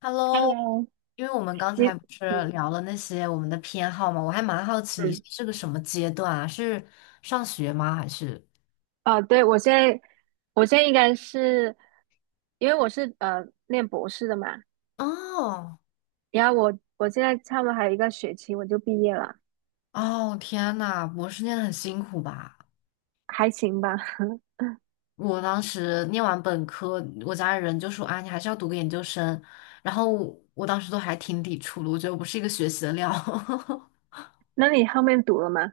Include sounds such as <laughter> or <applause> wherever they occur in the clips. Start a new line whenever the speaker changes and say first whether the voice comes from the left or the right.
left: Hello，
right: Hello，
left: 因为我们刚
right: 你
left: 才不是
right: 嗯
left: 聊了那些我们的偏好嘛，我还蛮好奇你
right: 嗯，
left: 是个什么阶段啊？是上学吗？还是？
right: 啊，对，我现在应该是因为我是念博士的嘛，
left: 哦
right: 然后我现在差不多还有一个学期我就毕业了，
left: 哦，天呐，博士念的很辛苦吧？
right: 还行吧。<laughs>
left: 我当时念完本科，我家里人就说啊，你还是要读个研究生。然后我当时都还挺抵触的，我觉得我不是一个学习的料。<laughs>
right: 那你后面读了吗？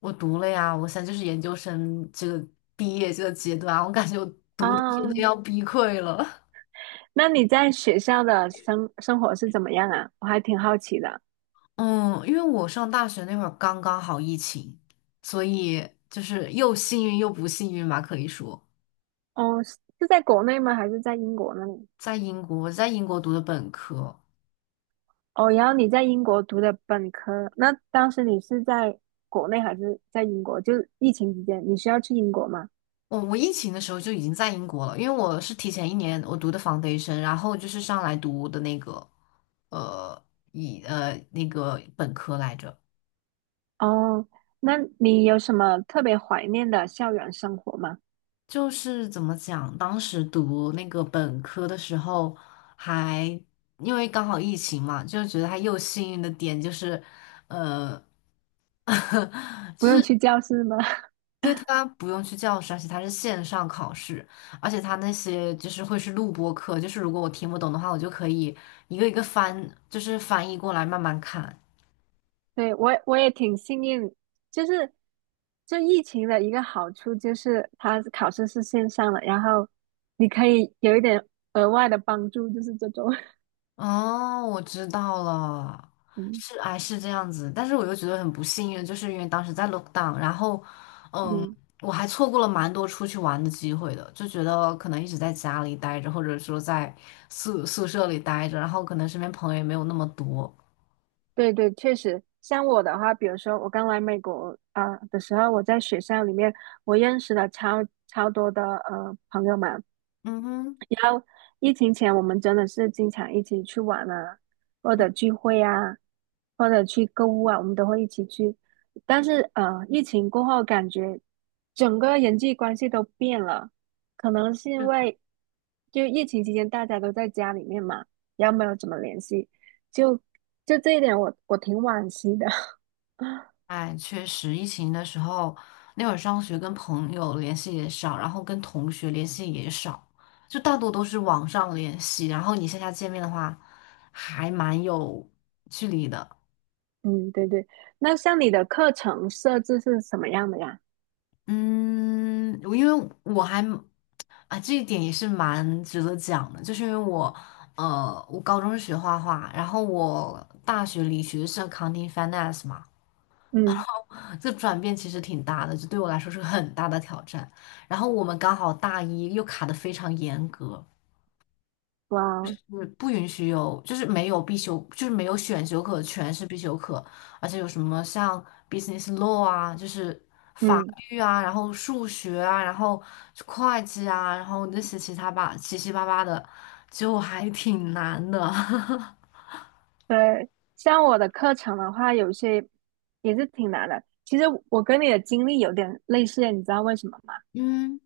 left: 我读了呀，我现在就是研究生这个毕业这个阶段啊，我感觉我读的真的
right: 哦，
left: 要崩溃了。
right: 那你在学校的生活是怎么样啊？我还挺好奇的。
left: 嗯，因为我上大学那会儿刚刚好疫情，所以就是又幸运又不幸运吧，可以说
right: 哦，是在国内吗？还是在英国那里？
left: 在英国，我在英国读的本科。
right: 哦，然后你在英国读的本科，那当时你是在国内还是在英国？就是疫情期间，你需要去英国吗？
left: 我疫情的时候就已经在英国了，因为我是提前一年我读的 foundation，然后就是上来读的那个呃以呃那个本科来着。
right: 哦，那你有什么特别怀念的校园生活吗？
left: 就是怎么讲，当时读那个本科的时候还因为刚好疫情嘛，就觉得它又幸运的点就是，呃，<laughs>
right: 不用去教室吗？<laughs>
left: 对，他不用去教室，而且他是线上考试，而且他那些就是会是录播课，就是如果我听不懂的话，我就可以一个一个翻，就是翻译过来慢慢看。
right: 对，我也挺幸运，就是这疫情的一个好处就是它考试是线上的，然后你可以有一点额外的帮助，就是这种。<laughs>
left: 哦，我知道了，
right: 嗯
left: 这样子，但是我又觉得很不幸运，就是因为当时在 lockdown，然后嗯，
right: 嗯，
left: 我还错过了蛮多出去玩的机会的，就觉得可能一直在家里待着，或者说在宿舍里待着，然后可能身边朋友也没有那么多。
right: 对对，确实，像我的话，比如说我刚来美国啊、的时候，我在学校里面我认识了超多的朋友们。
left: 嗯哼。嗯，
right: 疫情前我们真的是经常一起去玩啊，或者聚会啊，或者去购物啊，我们都会一起去。但是，疫情过后感觉整个人际关系都变了，可能是因为就疫情期间大家都在家里面嘛，然后没有怎么联系，就就这一点我挺惋惜的。<laughs> <laughs> 啊，
left: 哎，确实，疫情的时候，那会儿上学跟朋友联系也少，然后跟同学联系也少，就大多都是网上联系。然后你线下见面的话，还蛮有距离的。
right: 嗯，对对。那像你的课程设置是什么样的呀？
left: 嗯，我因为我还啊，这一点也是蛮值得讲的，就是因为我，我高中是学画画，然后我大学里学的是 accounting finance 嘛。
right: 嗯，
left: 这转变其实挺大的，就对我来说是个很大的挑战。然后我们刚好大一又卡得非常严格，
right: 哇
left: 就
right: 哦，
left: 是不允许有，就是没有必修，就是没有选修课，全是必修课。而且有什么像 business law 啊，就是
right: 嗯，
left: 英语啊，然后数学啊，然后会计啊，然后那些其他吧，七七八八的，就还挺难的。<laughs>
right: 对，像我的课程的话，有些也是挺难的。其实我跟你的经历有点类似，你知道为什么吗？
left: 嗯，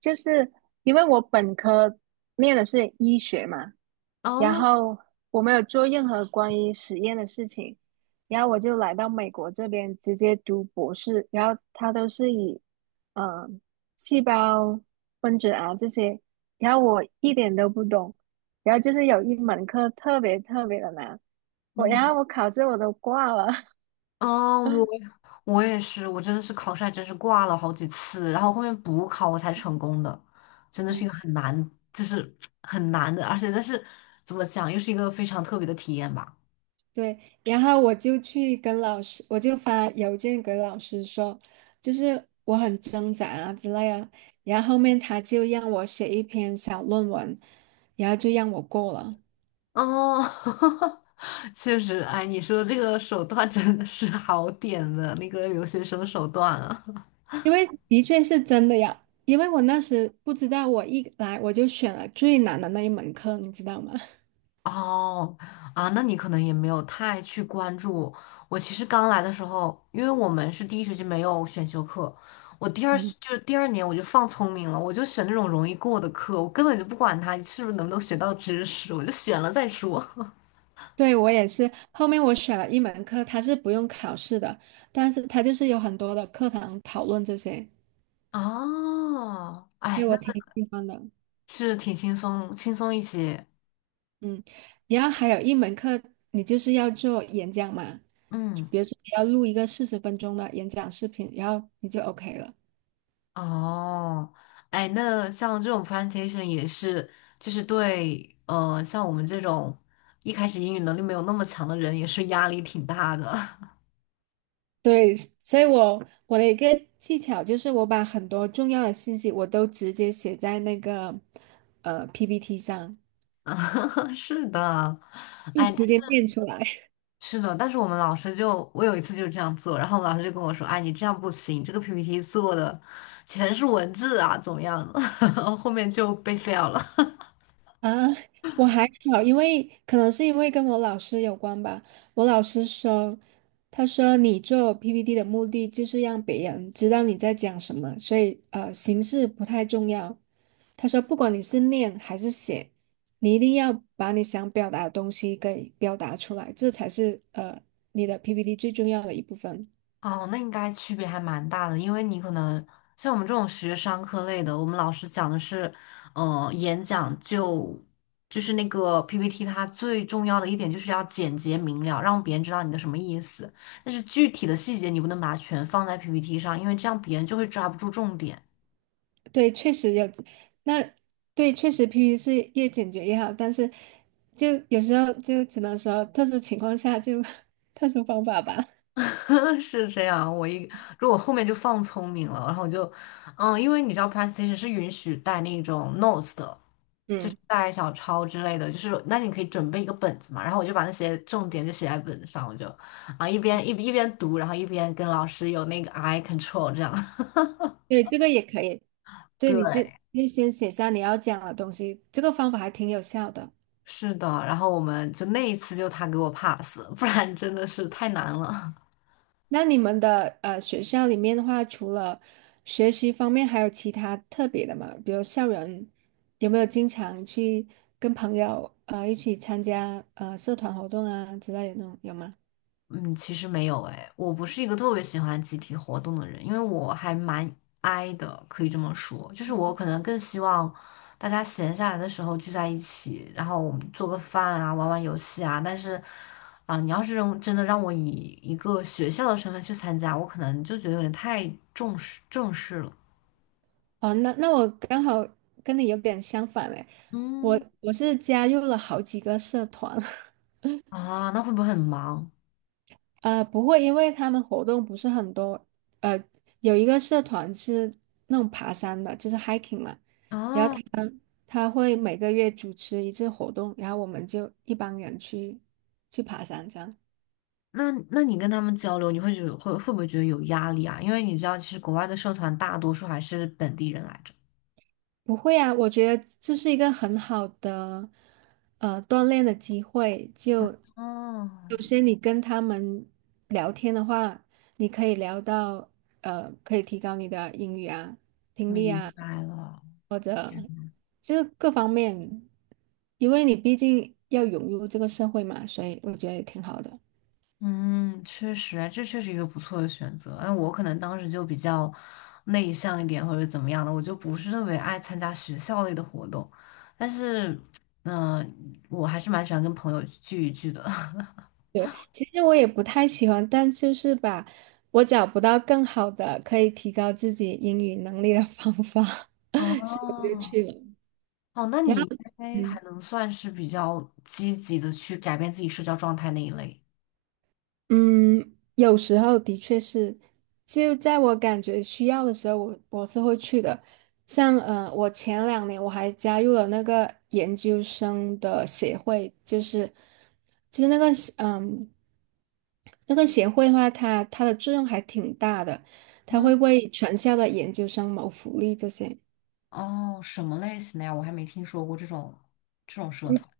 right: 就是因为我本科念的是医学嘛，然
left: 哦，
right: 后我没有做任何关于实验的事情，然后我就来到美国这边直接读博士，然后他都是以呃细胞分子啊这些，然后我一点都不懂，然后就是有一门课特别特别的难，我然
left: 嗯，
right: 后我考试我都挂了，
left: 哦，我。我也是，我真的是考试还真是挂了好几次，然后后面补考我才成功的，真的是一个很难，就是很难的，但是怎么讲，又是一个非常特别的体验吧。
right: 对，然后我就去跟老师，我就发邮件给老师说，就是我很挣扎啊之类啊。然后后面他就让我写一篇小论文，然后就让我过了，
left: 哦，<laughs> 确实，哎，你说这个手段真的是好点的，那个留学生手段啊。
right: 因为的确是真的呀。因为我那时不知道，我一来我就选了最难的那一门课，你知道吗？
left: 哦，啊，那你可能也没有太去关注。我其实刚来的时候，因为我们是第一学期没有选修课，我第二学
right: 嗯，
left: 就是第二年我就放聪明了，我就选那种容易过的课，我根本就不管它是不是能不能学到知识，我就选了再说。<laughs>
right: <laughs> 对，我也是。后面我选了一门课，它是不用考试的，但是它就是有很多的课堂讨论这些，
left: 哦，
right: 对
left: 哎，那
right: 我挺喜欢的。
left: 是挺轻松，轻松一些。
right: 嗯，然后还有一门课，你就是要做演讲嘛，
left: 嗯。
right: 比如说你要录一个40分钟的演讲视频，然后你就 OK 了。
left: 哦，哎，那像这种 presentation 也是，就是对，像我们这种一开始英语能力没有那么强的人，也是压力挺大的。<laughs>
right: 对，所以我的一个技巧就是，我把很多重要的信息我都直接写在那个PPT 上，
left: 啊，是的，
right: 就
left: 哎，但
right: 直
left: 是
right: 接念出来。
left: 是的，但是我们老师就，我有一次就是这样做，然后我们老师就跟我说，哎，你这样不行，这个 PPT 做的全是文字啊，怎么样？<laughs> 后面就被 fail 了。
right: 啊，我还好，因为可能是因为跟我老师有关吧。我老师说，他说你做 PPT 的目的就是让别人知道你在讲什么，所以，形式不太重要。他说，不管你是念还是写，你一定要把你想表达的东西给表达出来，这才是你的 PPT 最重要的一部分。
left: 哦，那应该区别还蛮大的，因为你可能像我们这种学商科类的，我们老师讲的是，演讲就是那个 PPT，它最重要的一点就是要简洁明了，让别人知道你的什么意思。但是具体的细节你不能把它全放在 PPT 上，因为这样别人就会抓不住重点。
right: 对，确实有，那对，确实 PPT 是越简洁越好，但是就有时候就只能说特殊情况下就 <laughs> 特殊方法吧。
left: <laughs> 是这样，如果后面就放聪明了，然后我就，嗯，因为你知道 presentation 是允许带那种 notes 的。就是
right: 嗯，
left: 带小抄之类的，就是那你可以准备一个本子嘛，然后我就把那些重点就写在本子上，我就啊一边读，然后一边跟老师有那个 eye control 这样。<laughs>
right: 对，这个也可以。对，
left: 对，
right: 你这就先写下你要讲的东西，这个方法还挺有效的。
left: 是的，然后我们就那一次就他给我 pass，不然真的是太难了。
right: 那你们的学校里面的话，除了学习方面，还有其他特别的吗？比如校园有没有经常去跟朋友一起参加社团活动啊之类的那种，有吗？
left: 嗯，其实没有诶，我不是一个特别喜欢集体活动的人，因为我还蛮 i 的，可以这么说，就是我可能更希望大家闲下来的时候聚在一起，然后我们做个饭啊，玩玩游戏啊。但是，啊、你要是让真的让我以一个学校的身份去参加，我可能就觉得有点太正式了。
right: 哦，那我刚好跟你有点相反嘞，我
left: 嗯，
right: 我是加入了好几个社团，
left: 啊，那会不会很忙
right: <laughs> 不会，因为他们活动不是很多，呃，有一个社团是那种爬山的，就是 hiking 嘛，然后
left: 啊？
right: 他会每个月主持一次活动，然后我们就一帮人去爬山这样。
left: 那那你跟他们交流，你会觉得会不会觉得有压力啊？因为你知道，其实国外的社团大多数还是本地人来着。
right: 不会啊，我觉得这是一个很好的锻炼的机会。就
left: 哦，
right: 有些你跟他们聊天的话，你可以聊到，可以提高你的英语啊、听力
left: 明
right: 啊，
left: 白了，
right: 或者就是各方面，因为你毕竟要融入这个社会嘛，所以我觉得也挺好的。
left: 嗯，确实，啊，这确实一个不错的选择。哎，我可能当时就比较内向一点，或者怎么样的，我就不是特别爱参加学校类的活动。但是，嗯、我还是蛮喜欢跟朋友聚一聚的。
right: 其实我也不太喜欢，但就是吧，我找不到更好的可以提高自己英语能力的方法，<laughs>
left: <laughs>
right: 我就去
left: 哦，
right: 了。
left: 哦，那
right: 然
left: 你应
right: 后，
left: 该还
right: 嗯
left: 能算是比较积极的去改变自己社交状态那一类。
right: 嗯，有时候的确是，就在我感觉需要的时候，我是会去的。像我前2年我还加入了那个研究生的协会，就是嗯那个协会的话，它的作用还挺大的，它
left: 嗯，
right: 会为全校的研究生谋福利这些。
left: 哦，什么类型的呀？我还没听说过这种社
right: 嗯
left: 团。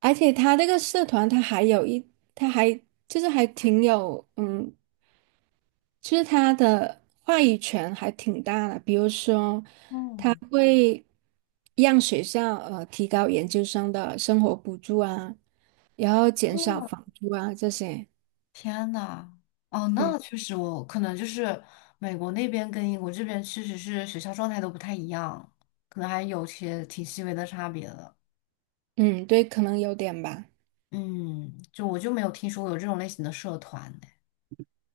right: 而且它这个社团，它还就是还挺有，其实他的话语权还挺大的，比如说，他
left: 嗯，
right: 会让学校提高研究生的生活补助啊，然后减少
left: 嗯，
right: 房租啊这些。
left: 天呐，哦，
right: 嗯
left: 那确实我，可能就是美国那边跟英国这边确实是学校状态都不太一样，可能还有些挺细微的差别的。
right: 嗯，对，可能有点吧。
left: 嗯，就我就没有听说过有这种类型的社团呢。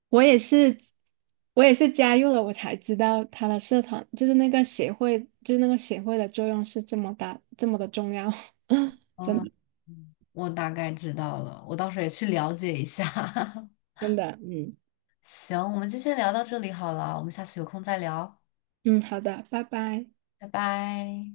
right: 我也是，我也是加入了，我才知道他的社团就是那个协会，就是那个协会的作用是这么大，这么的重要。<laughs> 真
left: 啊，
right: 的
left: 嗯我大概知道了，我到时候也去了解一下。<laughs>
right: 真的，嗯
left: 行，我们就先聊到这里好了，我们下次有空再聊，
right: 嗯，好的，拜拜。
left: 拜拜。